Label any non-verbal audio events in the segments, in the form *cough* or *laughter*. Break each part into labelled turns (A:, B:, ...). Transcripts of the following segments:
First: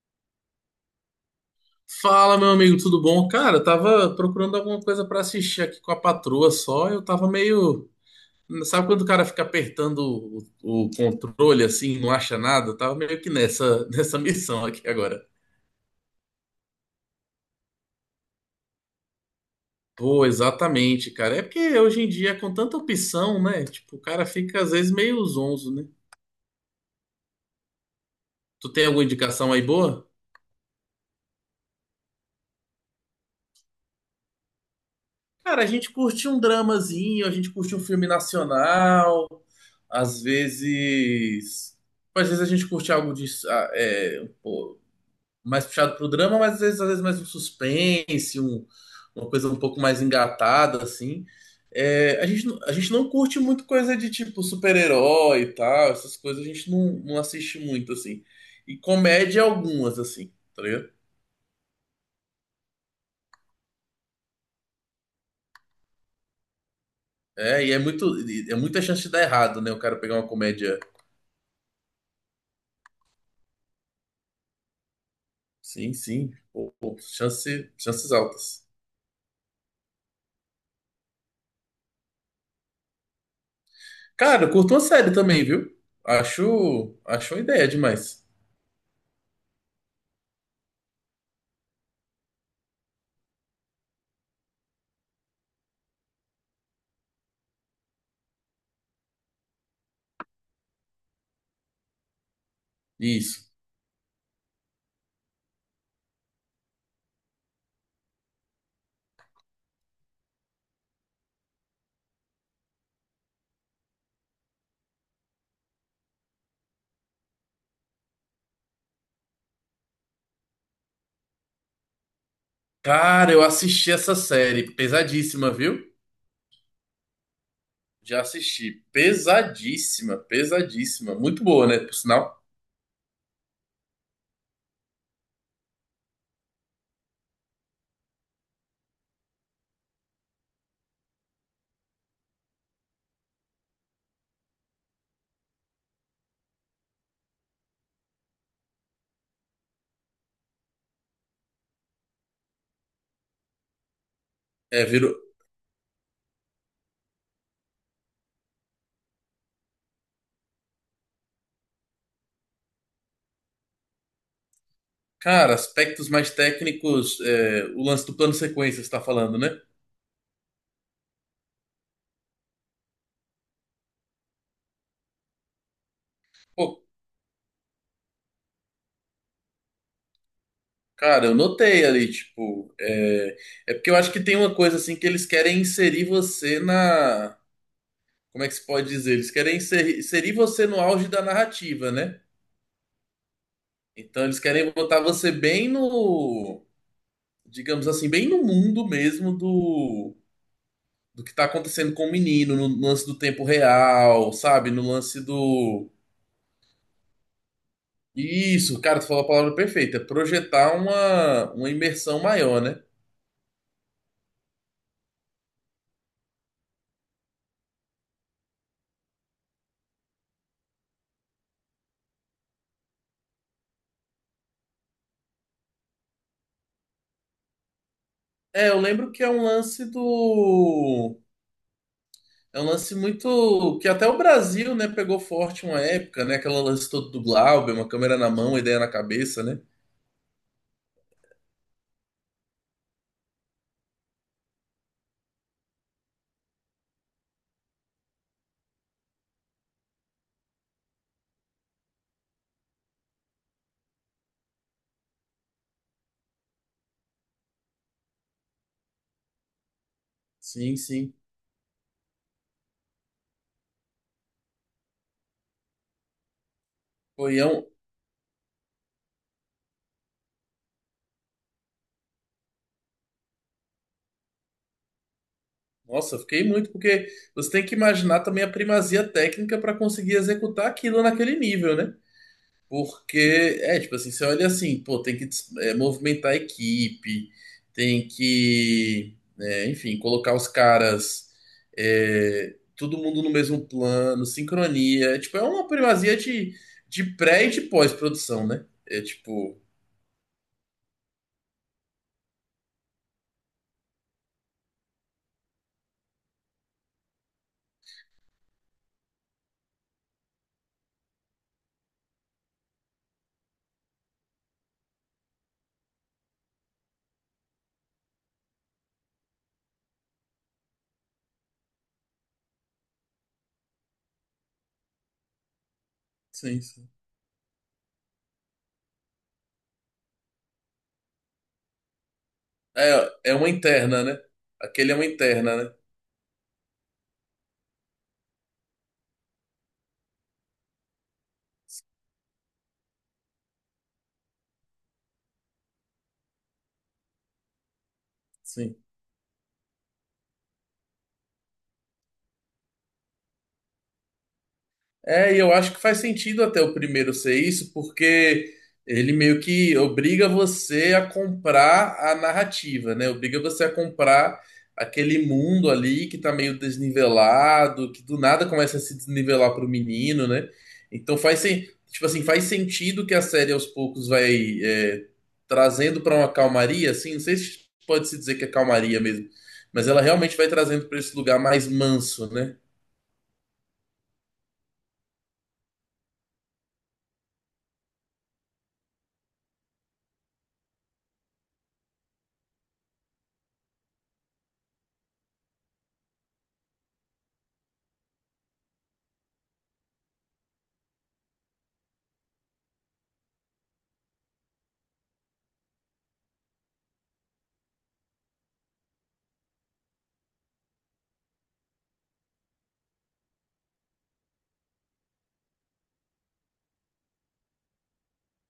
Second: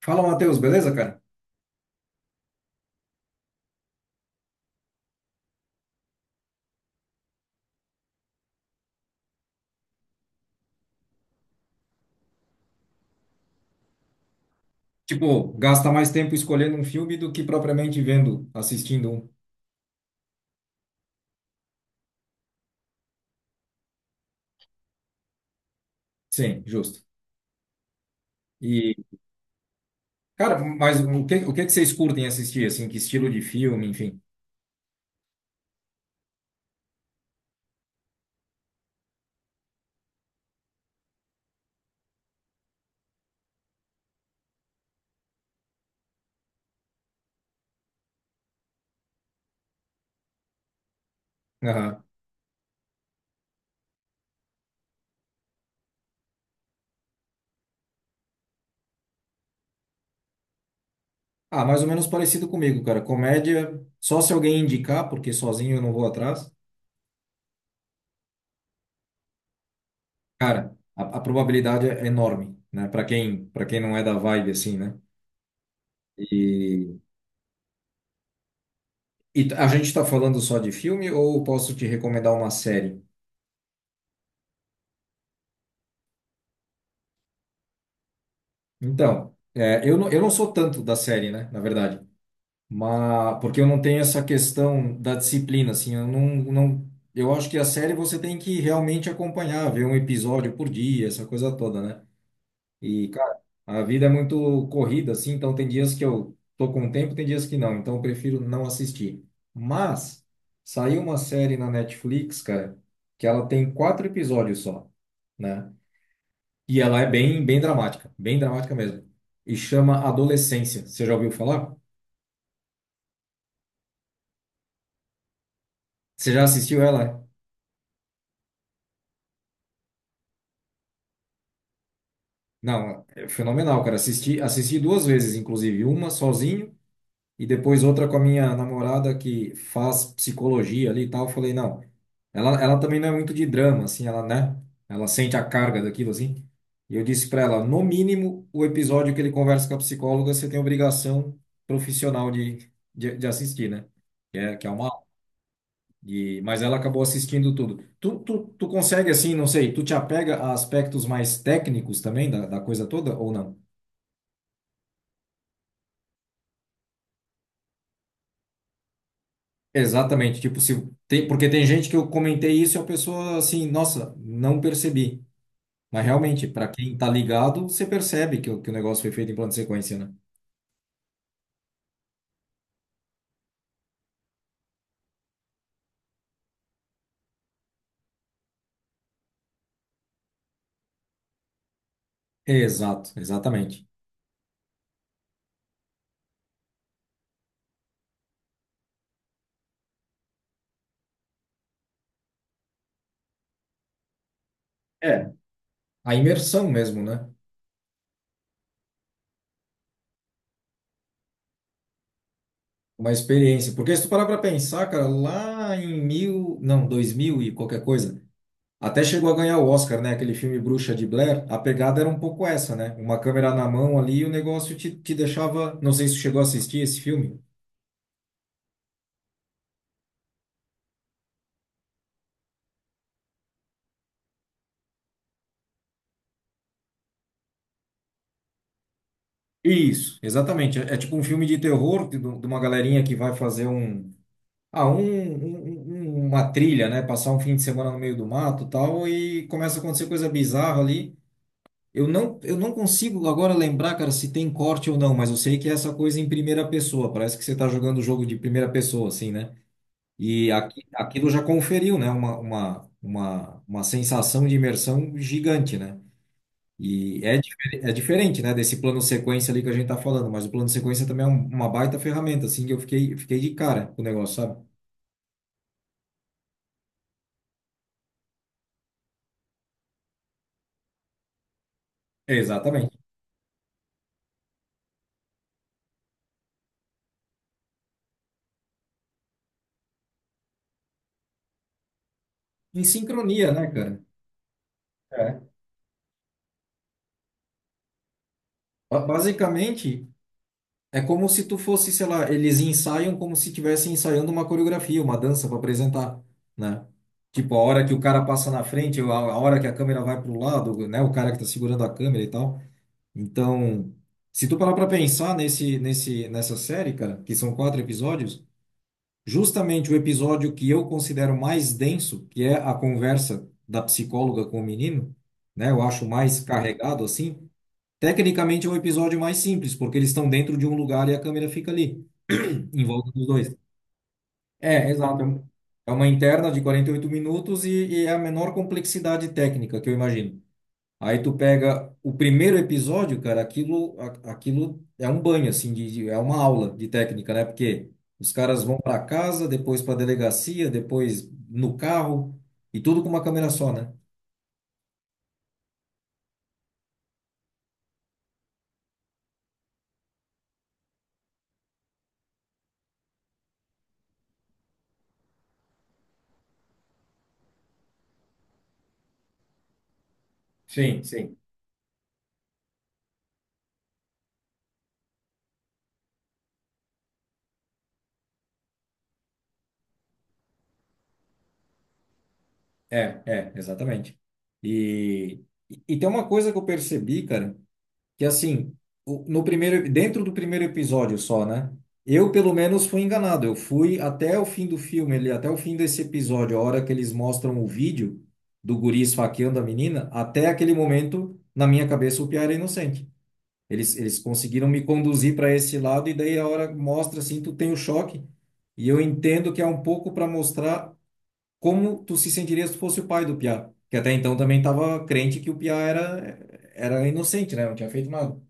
A: Fala, Matheus, beleza, cara?
B: Fala, meu amigo, tudo bom? Cara, eu tava procurando alguma coisa pra assistir aqui com a patroa só. Eu tava meio. Sabe quando o cara fica apertando o controle assim, não acha nada? Eu tava meio que nessa, *laughs* nessa missão aqui agora.
A: Tipo, gasta mais tempo escolhendo um filme do que propriamente vendo, assistindo um.
B: Pô, exatamente, cara. É porque hoje em dia, com tanta opção, né? Tipo, o cara fica às vezes meio zonzo, né?
A: Sim, justo.
B: Tu tem
A: E,
B: alguma indicação aí boa?
A: cara, mas o que que vocês curtem assistir, assim, que estilo de filme, enfim?
B: Cara, a gente curte um dramazinho, a gente curte um filme nacional, às vezes. Às vezes a gente curte algo de, ah, é, um pô, mais puxado pro drama, mas às vezes mais um suspense, uma coisa um pouco mais engatada, assim.
A: Aham.
B: É, a gente não curte muito coisa de tipo super-herói e tal, essas coisas a gente não assiste muito, assim. E comédia algumas, assim, tá ligado?
A: Ah, mais ou menos parecido comigo, cara. Comédia, só se alguém indicar, porque sozinho eu não vou atrás.
B: É, e é muita chance de dar errado, né? O cara pegar uma
A: Cara,
B: comédia.
A: a probabilidade é enorme, né? Para quem não é da vibe, assim, né?
B: Sim, sim.
A: E,
B: Chance, chances altas.
A: e a gente tá falando só de filme ou posso te recomendar uma série?
B: Cara, eu curto uma série também, viu? Acho uma ideia demais.
A: Então, é, eu não sou tanto da série, né, na verdade. Mas porque eu não tenho essa questão da disciplina, assim, eu não, não, eu acho que a série você tem que realmente acompanhar, ver um episódio por dia, essa coisa toda, né? E, cara,
B: Isso.
A: a vida é muito corrida, assim, então tem dias que eu tô com tempo, tem dias que não, então eu prefiro não assistir. Mas saiu uma série na Netflix, cara, que ela tem quatro episódios só, né? E ela é bem, bem dramática mesmo. E chama Adolescência. Você já ouviu falar?
B: Cara, eu assisti essa série. Pesadíssima, viu?
A: Você já assistiu ela?
B: Já assisti. Pesadíssima, pesadíssima. Muito boa, né? Por sinal.
A: Não, é fenomenal, cara. Assisti, assisti duas vezes, inclusive, uma sozinho e depois outra com a minha namorada que faz psicologia ali e tal. Eu falei, não, ela também não é muito de drama, assim, ela, né? Ela sente a carga daquilo, assim. E eu disse pra ela, no mínimo, o episódio que ele conversa com a psicóloga, você tem obrigação profissional de assistir, né? Que é
B: É,
A: uma...
B: virou.
A: E, mas ela acabou assistindo tudo. Tu consegue, assim, não sei, tu te apega a aspectos mais técnicos também da, da coisa toda ou não?
B: Cara, aspectos mais técnicos, é, o lance do plano sequência, você tá falando, né?
A: Exatamente, tipo, se tem, porque tem gente que eu comentei isso e a pessoa assim, nossa, não percebi. Mas realmente, para
B: Pô,
A: quem tá ligado, você percebe que, que o negócio foi feito em plano de sequência, né?
B: cara, eu notei ali, tipo. É, é porque eu acho que tem uma coisa assim que eles querem inserir você na como é que se pode dizer? Eles querem inserir você no auge da narrativa, né?
A: Exato, exatamente.
B: Então eles querem botar você bem no, digamos assim, bem no mundo mesmo do, do que tá acontecendo com o menino, no lance do tempo real, sabe? No lance
A: É,
B: do.
A: a imersão mesmo, né?
B: Isso, cara, tu falou a palavra perfeita. Projetar uma imersão maior, né?
A: Uma experiência. Porque se tu parar para pensar, cara, lá em mil, não, dois mil e qualquer coisa. Até chegou a ganhar o Oscar, né? Aquele filme Bruxa de Blair. A pegada era um pouco essa, né? Uma câmera na mão ali e o negócio te, te deixava. Não sei se você chegou a assistir esse filme.
B: É, eu lembro que é um lance do. É um lance muito. Que até o Brasil, né, pegou forte uma época, né? Aquela lance todo do Glauber, uma câmera na mão, uma ideia na cabeça, né?
A: Isso, exatamente. É, é tipo um filme de terror de uma galerinha que vai fazer um... Ah, uma trilha, né? Passar um fim de semana no meio do mato e tal. E começa a acontecer coisa bizarra ali. Eu não consigo agora lembrar, cara, se tem corte ou não, mas eu sei que é essa coisa em primeira pessoa. Parece que você tá jogando o jogo de primeira pessoa, assim, né? E
B: Sim,
A: aqui,
B: sim.
A: aquilo já conferiu, né? Uma sensação de imersão gigante, né? E
B: Pô,
A: é,
B: é um...
A: é diferente, né? Desse plano sequência ali que a gente tá falando, mas o plano sequência também é uma baita ferramenta, assim, que eu fiquei de cara com o negócio, sabe?
B: Nossa, eu fiquei muito, porque você tem que imaginar também a primazia técnica para conseguir executar aquilo naquele nível, né?
A: Exatamente.
B: Porque, é, tipo assim, você olha assim, pô, tem que é, movimentar a equipe, tem que, é, enfim, colocar os caras, é,
A: Em
B: todo mundo no
A: sincronia, né,
B: mesmo
A: cara?
B: plano, sincronia. É, tipo, é
A: É.
B: uma primazia de pré e de pós-produção, né? É tipo,
A: Basicamente, é como se tu fosse, sei lá, eles ensaiam como se estivessem ensaiando uma coreografia, uma dança para apresentar, né? Tipo, a hora que o cara passa na frente, a hora que a câmera vai para o lado, né? O cara que tá segurando a câmera e tal. Então, se tu parar para pensar nessa série, cara, que são quatro episódios, justamente o episódio que eu considero mais denso, que é a conversa da psicóloga com o menino, né? Eu acho mais
B: sim, sim.
A: carregado assim. Tecnicamente é um episódio mais simples, porque eles estão dentro de um lugar e a câmera fica ali, *clears throat* em volta dos
B: É, é uma
A: dois.
B: interna, né?
A: É,
B: Aquele é uma
A: exato. É
B: interna, né?
A: é uma interna de 48 minutos e é a menor complexidade técnica que eu imagino. Aí tu pega o primeiro episódio, cara, aquilo, aquilo é um banho, assim, de, é uma aula de técnica, né? Porque os caras
B: Sim.
A: vão para casa, depois para delegacia, depois no carro, e tudo com uma câmera só, né?
B: É, e eu acho que faz sentido até o primeiro ser isso, porque ele meio que obriga você a comprar a narrativa, né? Obriga você a comprar aquele mundo ali que tá meio desnivelado, que do nada começa a se desnivelar pro menino, né?
A: Sim,
B: Então
A: sim.
B: tipo assim, faz sentido que a série aos poucos vai é, trazendo para uma calmaria, assim, não sei se pode se dizer que é calmaria mesmo, mas ela realmente vai trazendo para esse lugar mais manso, né?
A: É, é, exatamente. E, e tem uma coisa que eu percebi, cara, que assim, no primeiro, dentro do primeiro episódio só, né? Eu, pelo menos, fui enganado. Eu fui até o fim do filme, ali, até o fim desse episódio, a hora que eles mostram o vídeo do guri esfaqueando a menina, até aquele momento, na minha cabeça, o Piá era inocente. Eles conseguiram me conduzir para esse lado, e daí a hora mostra assim, tu tem o choque. E eu entendo que é um pouco para mostrar como tu se sentirias se tu fosse o pai do Piá? Que até então também estava crente que o Piá era, era inocente, né? Não tinha feito nada.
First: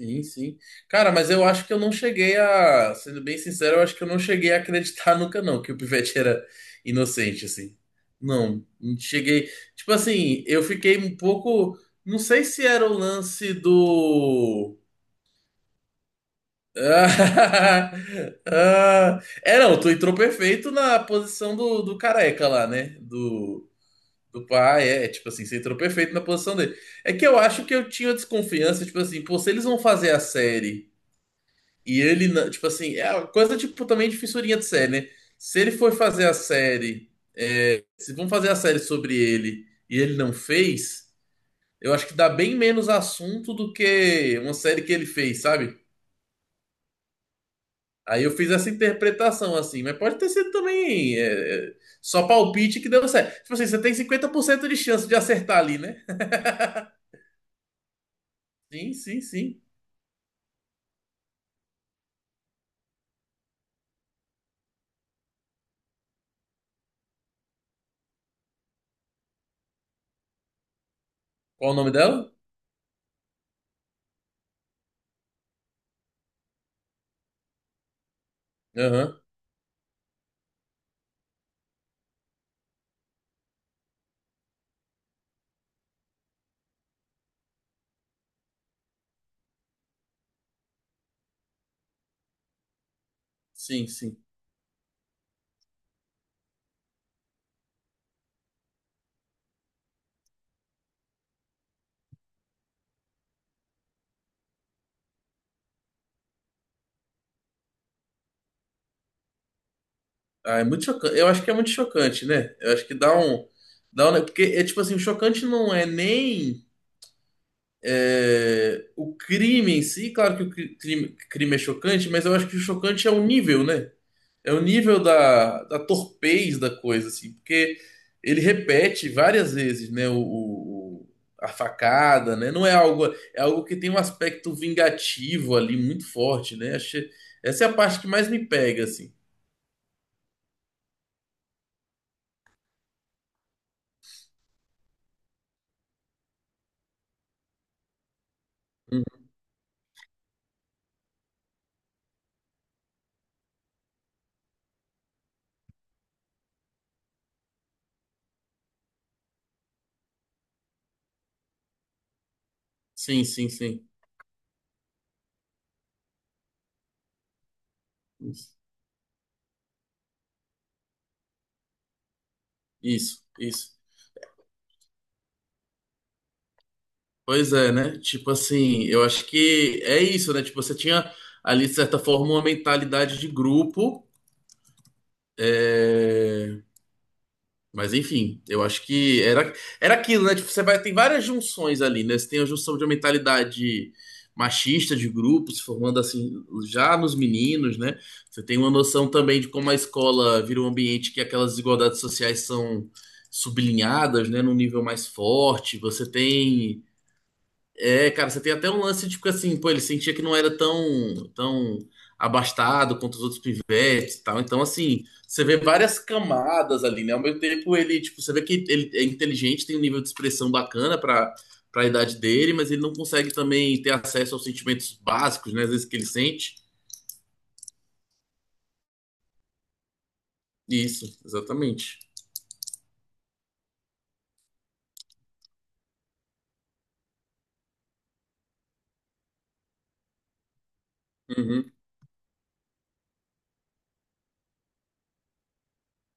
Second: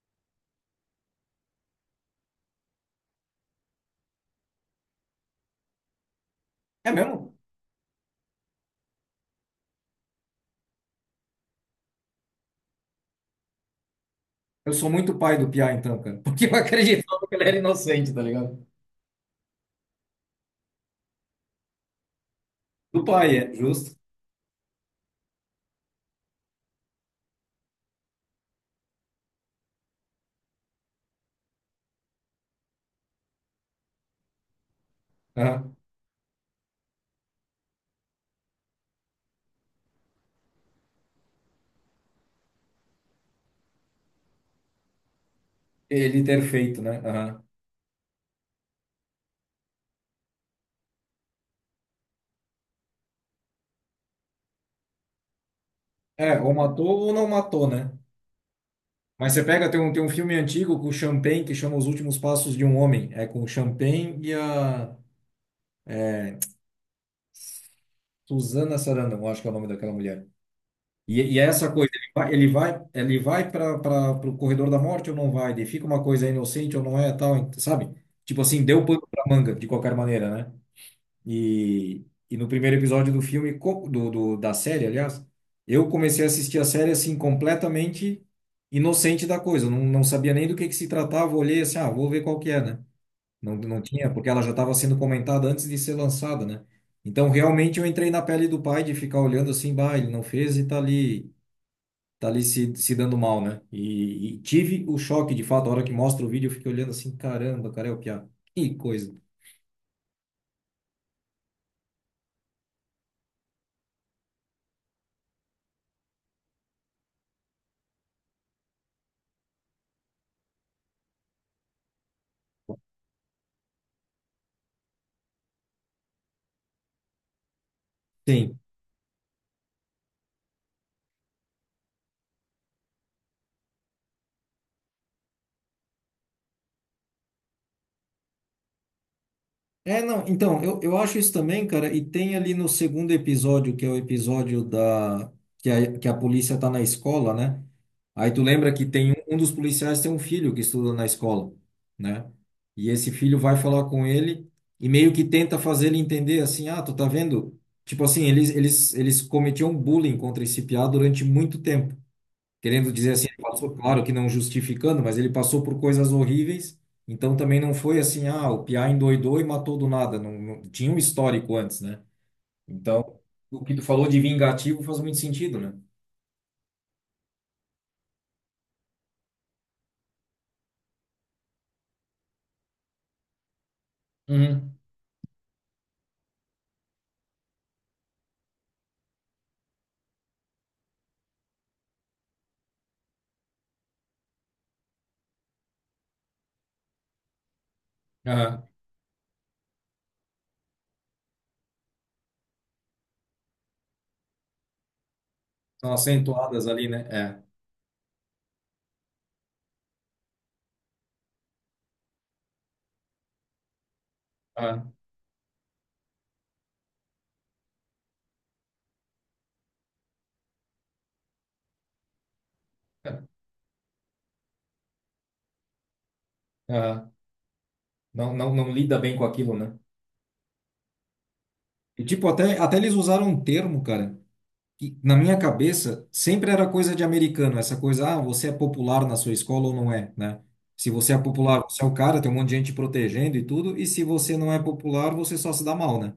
B: Sim, sim. Cara, mas eu acho que eu não cheguei a, sendo bem sincero, eu acho que eu não cheguei a acreditar *laughs* nunca não que o Pivete era
A: É mesmo?
B: inocente assim. Não, não cheguei. Tipo assim, eu fiquei um pouco, não sei se era o lance
A: Eu
B: do.
A: sou muito pai do Piá, então, cara. Porque eu *laughs* acreditava que ele era
B: Ah,
A: inocente, tá
B: *laughs*
A: ligado?
B: ah. É, não, tu entrou perfeito na posição do, do careca lá, né?
A: Do pai, é,
B: Do.
A: justo.
B: Do pai, é, tipo assim, você entrou perfeito na posição dele. É que eu acho que eu tinha desconfiança, tipo assim, pô, se eles vão fazer a série. E ele, tipo assim, é uma coisa tipo também de fissurinha de série, né? Se ele
A: Aham.
B: for fazer a série, se vão fazer a série sobre ele e ele não fez, eu acho que dá bem menos assunto do que uma série que ele fez, sabe?
A: Ele ter feito, né? Aham.
B: Aí eu fiz essa interpretação assim, mas pode ter sido também só palpite que deu certo. Tipo assim, você tem 50% de chance de acertar ali, né?
A: É, ou matou ou não matou, né?
B: Sim, sim,
A: Mas você
B: sim.
A: pega, tem um filme antigo com o Champagne que chama Os Últimos Passos de um Homem. É com o Champagne e a Suzana Sarandon, eu acho que é o nome daquela mulher. E é essa
B: Qual o
A: coisa,
B: nome
A: ele
B: dela?
A: vai, ele vai, ele vai para o corredor da morte ou não vai? Ele fica uma coisa inocente ou não é, tal, sabe? Tipo assim, deu pano
B: Aham.
A: pra manga, de qualquer maneira, né? E, e no primeiro episódio do filme, da série, aliás, eu comecei a assistir a série assim, completamente inocente da coisa. Não sabia nem do que se tratava, olhei assim, ah, vou ver qual que é, né? Não
B: Sim,
A: tinha,
B: sim.
A: porque ela já estava sendo comentada antes de ser lançada, né? Então, realmente, eu entrei na pele do pai de ficar olhando assim, bah, ele não fez e tá ali se dando mal, né? E tive o choque, de fato, a hora que mostra o vídeo, eu fiquei olhando assim, caramba, cara, é o Piá. Que coisa.
B: Ah, é muito chocante. Eu acho que é muito chocante, né? Eu acho que dá um. Dá um... Porque é tipo assim, o chocante não é nem é, o crime em si, claro que o crime, crime é chocante, mas eu acho que o chocante é o nível, né? É o nível da, da torpez da coisa, assim, porque ele
A: Sim.
B: repete várias vezes, né? A facada, né? Não é algo. É algo que tem um aspecto vingativo ali muito forte, né? Achei... Essa é a parte que mais me pega, assim.
A: É, não, então, eu acho isso também, cara, e tem ali no segundo episódio, que é o episódio da... que a polícia tá na escola, né? Aí tu lembra que tem
B: Uhum.
A: um, um dos policiais tem um filho que estuda na escola, né? E esse filho vai falar com ele e meio que tenta fazer ele entender assim, ah, tu tá vendo? Tipo assim, eles cometiam bullying contra esse piá durante muito tempo. Querendo dizer
B: Sim,
A: assim, ele
B: sim,
A: passou,
B: sim.
A: claro que não justificando, mas ele passou por coisas horríveis, então também não foi assim, ah, o Piá endoidou e matou do nada, tinha um histórico antes, né? Então,
B: Isso,
A: o
B: isso.
A: que tu falou de vingativo faz muito sentido, né?
B: Pois é, né? Tipo assim, eu acho que é isso, né? Tipo, você tinha ali, de certa forma, uma mentalidade de grupo.
A: Uhum.
B: É, Mas enfim, eu acho que era, era aquilo, né? Tipo, você vai, tem várias junções ali, né? Você tem a junção de uma mentalidade machista de grupo, se formando assim já nos meninos, né? Você tem
A: Aham.
B: uma noção também de como a escola vira um ambiente que aquelas desigualdades sociais são sublinhadas, né? Num nível mais forte.
A: São
B: Você
A: acentuadas
B: tem.
A: ali, né? É.
B: É, cara, você tem até um lance, tipo assim, pô, ele sentia que não era tão abastado quanto os outros pivetes e tal. Então,
A: Aham.
B: assim, você vê várias camadas ali, né? Ao mesmo tempo, ele, tipo, você vê que ele é inteligente, tem um nível de expressão bacana pra, pra idade dele, mas ele não consegue também ter acesso aos sentimentos básicos, né? Às vezes que ele sente.
A: Aham. Não lida bem com aquilo, né?
B: Isso, exatamente.
A: E tipo, até eles usaram um termo, cara, que, na minha cabeça, sempre era coisa de americano, essa coisa, ah, você é popular na sua escola ou não é, né? Se você é popular,
B: Uhum.
A: você é o cara, tem um monte de gente te protegendo e tudo, e se você não é popular, você só se dá mal, né?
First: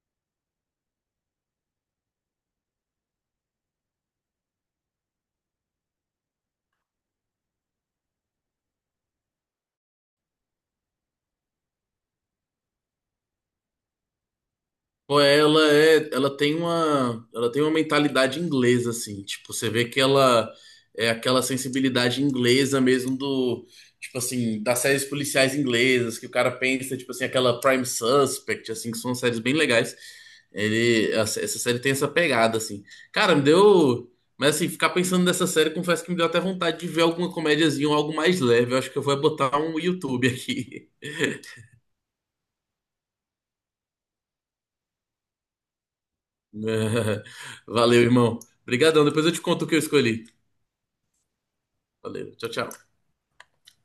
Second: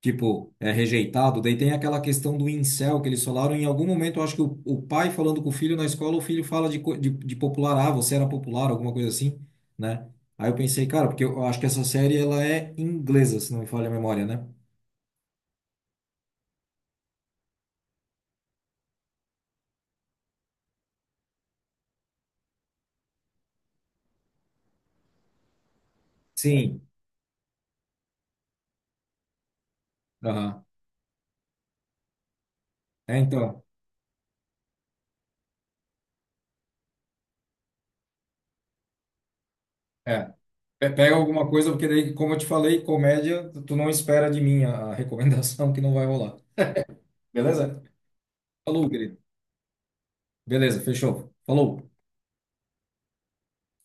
A: Tipo, é rejeitado. Daí tem aquela questão do incel que eles falaram. Em algum momento, eu acho que o pai falando com o filho na escola, o filho fala de, de popular, ah, você era popular, alguma coisa assim, né? Aí eu pensei, cara, porque eu acho que essa série ela é inglesa, se não me falha a memória, né?
B: Pô, é, ela é, ela tem uma mentalidade inglesa assim, tipo, você vê que ela é aquela sensibilidade inglesa mesmo do, tipo assim, das séries policiais inglesas, que o cara
A: Sim.
B: pensa, tipo assim, aquela Prime Suspect, assim, que são séries bem legais.
A: Aham.
B: Ele, essa série tem essa pegada assim.
A: É,
B: Cara, me
A: então.
B: deu, mas assim, ficar pensando nessa série, confesso que me deu até vontade de ver alguma comédiazinha ou algo mais leve. Eu acho que eu vou botar um YouTube
A: É.
B: aqui.
A: Pega alguma coisa, porque daí, como eu te falei, comédia, tu não espera de mim a recomendação que não vai rolar.
B: *laughs*
A: Beleza?
B: Valeu, irmão.
A: Falou,
B: Obrigadão.
A: querido.
B: Depois eu te conto o que eu escolhi.
A: Beleza, fechou. Falou.
B: Valeu. Tchau, tchau.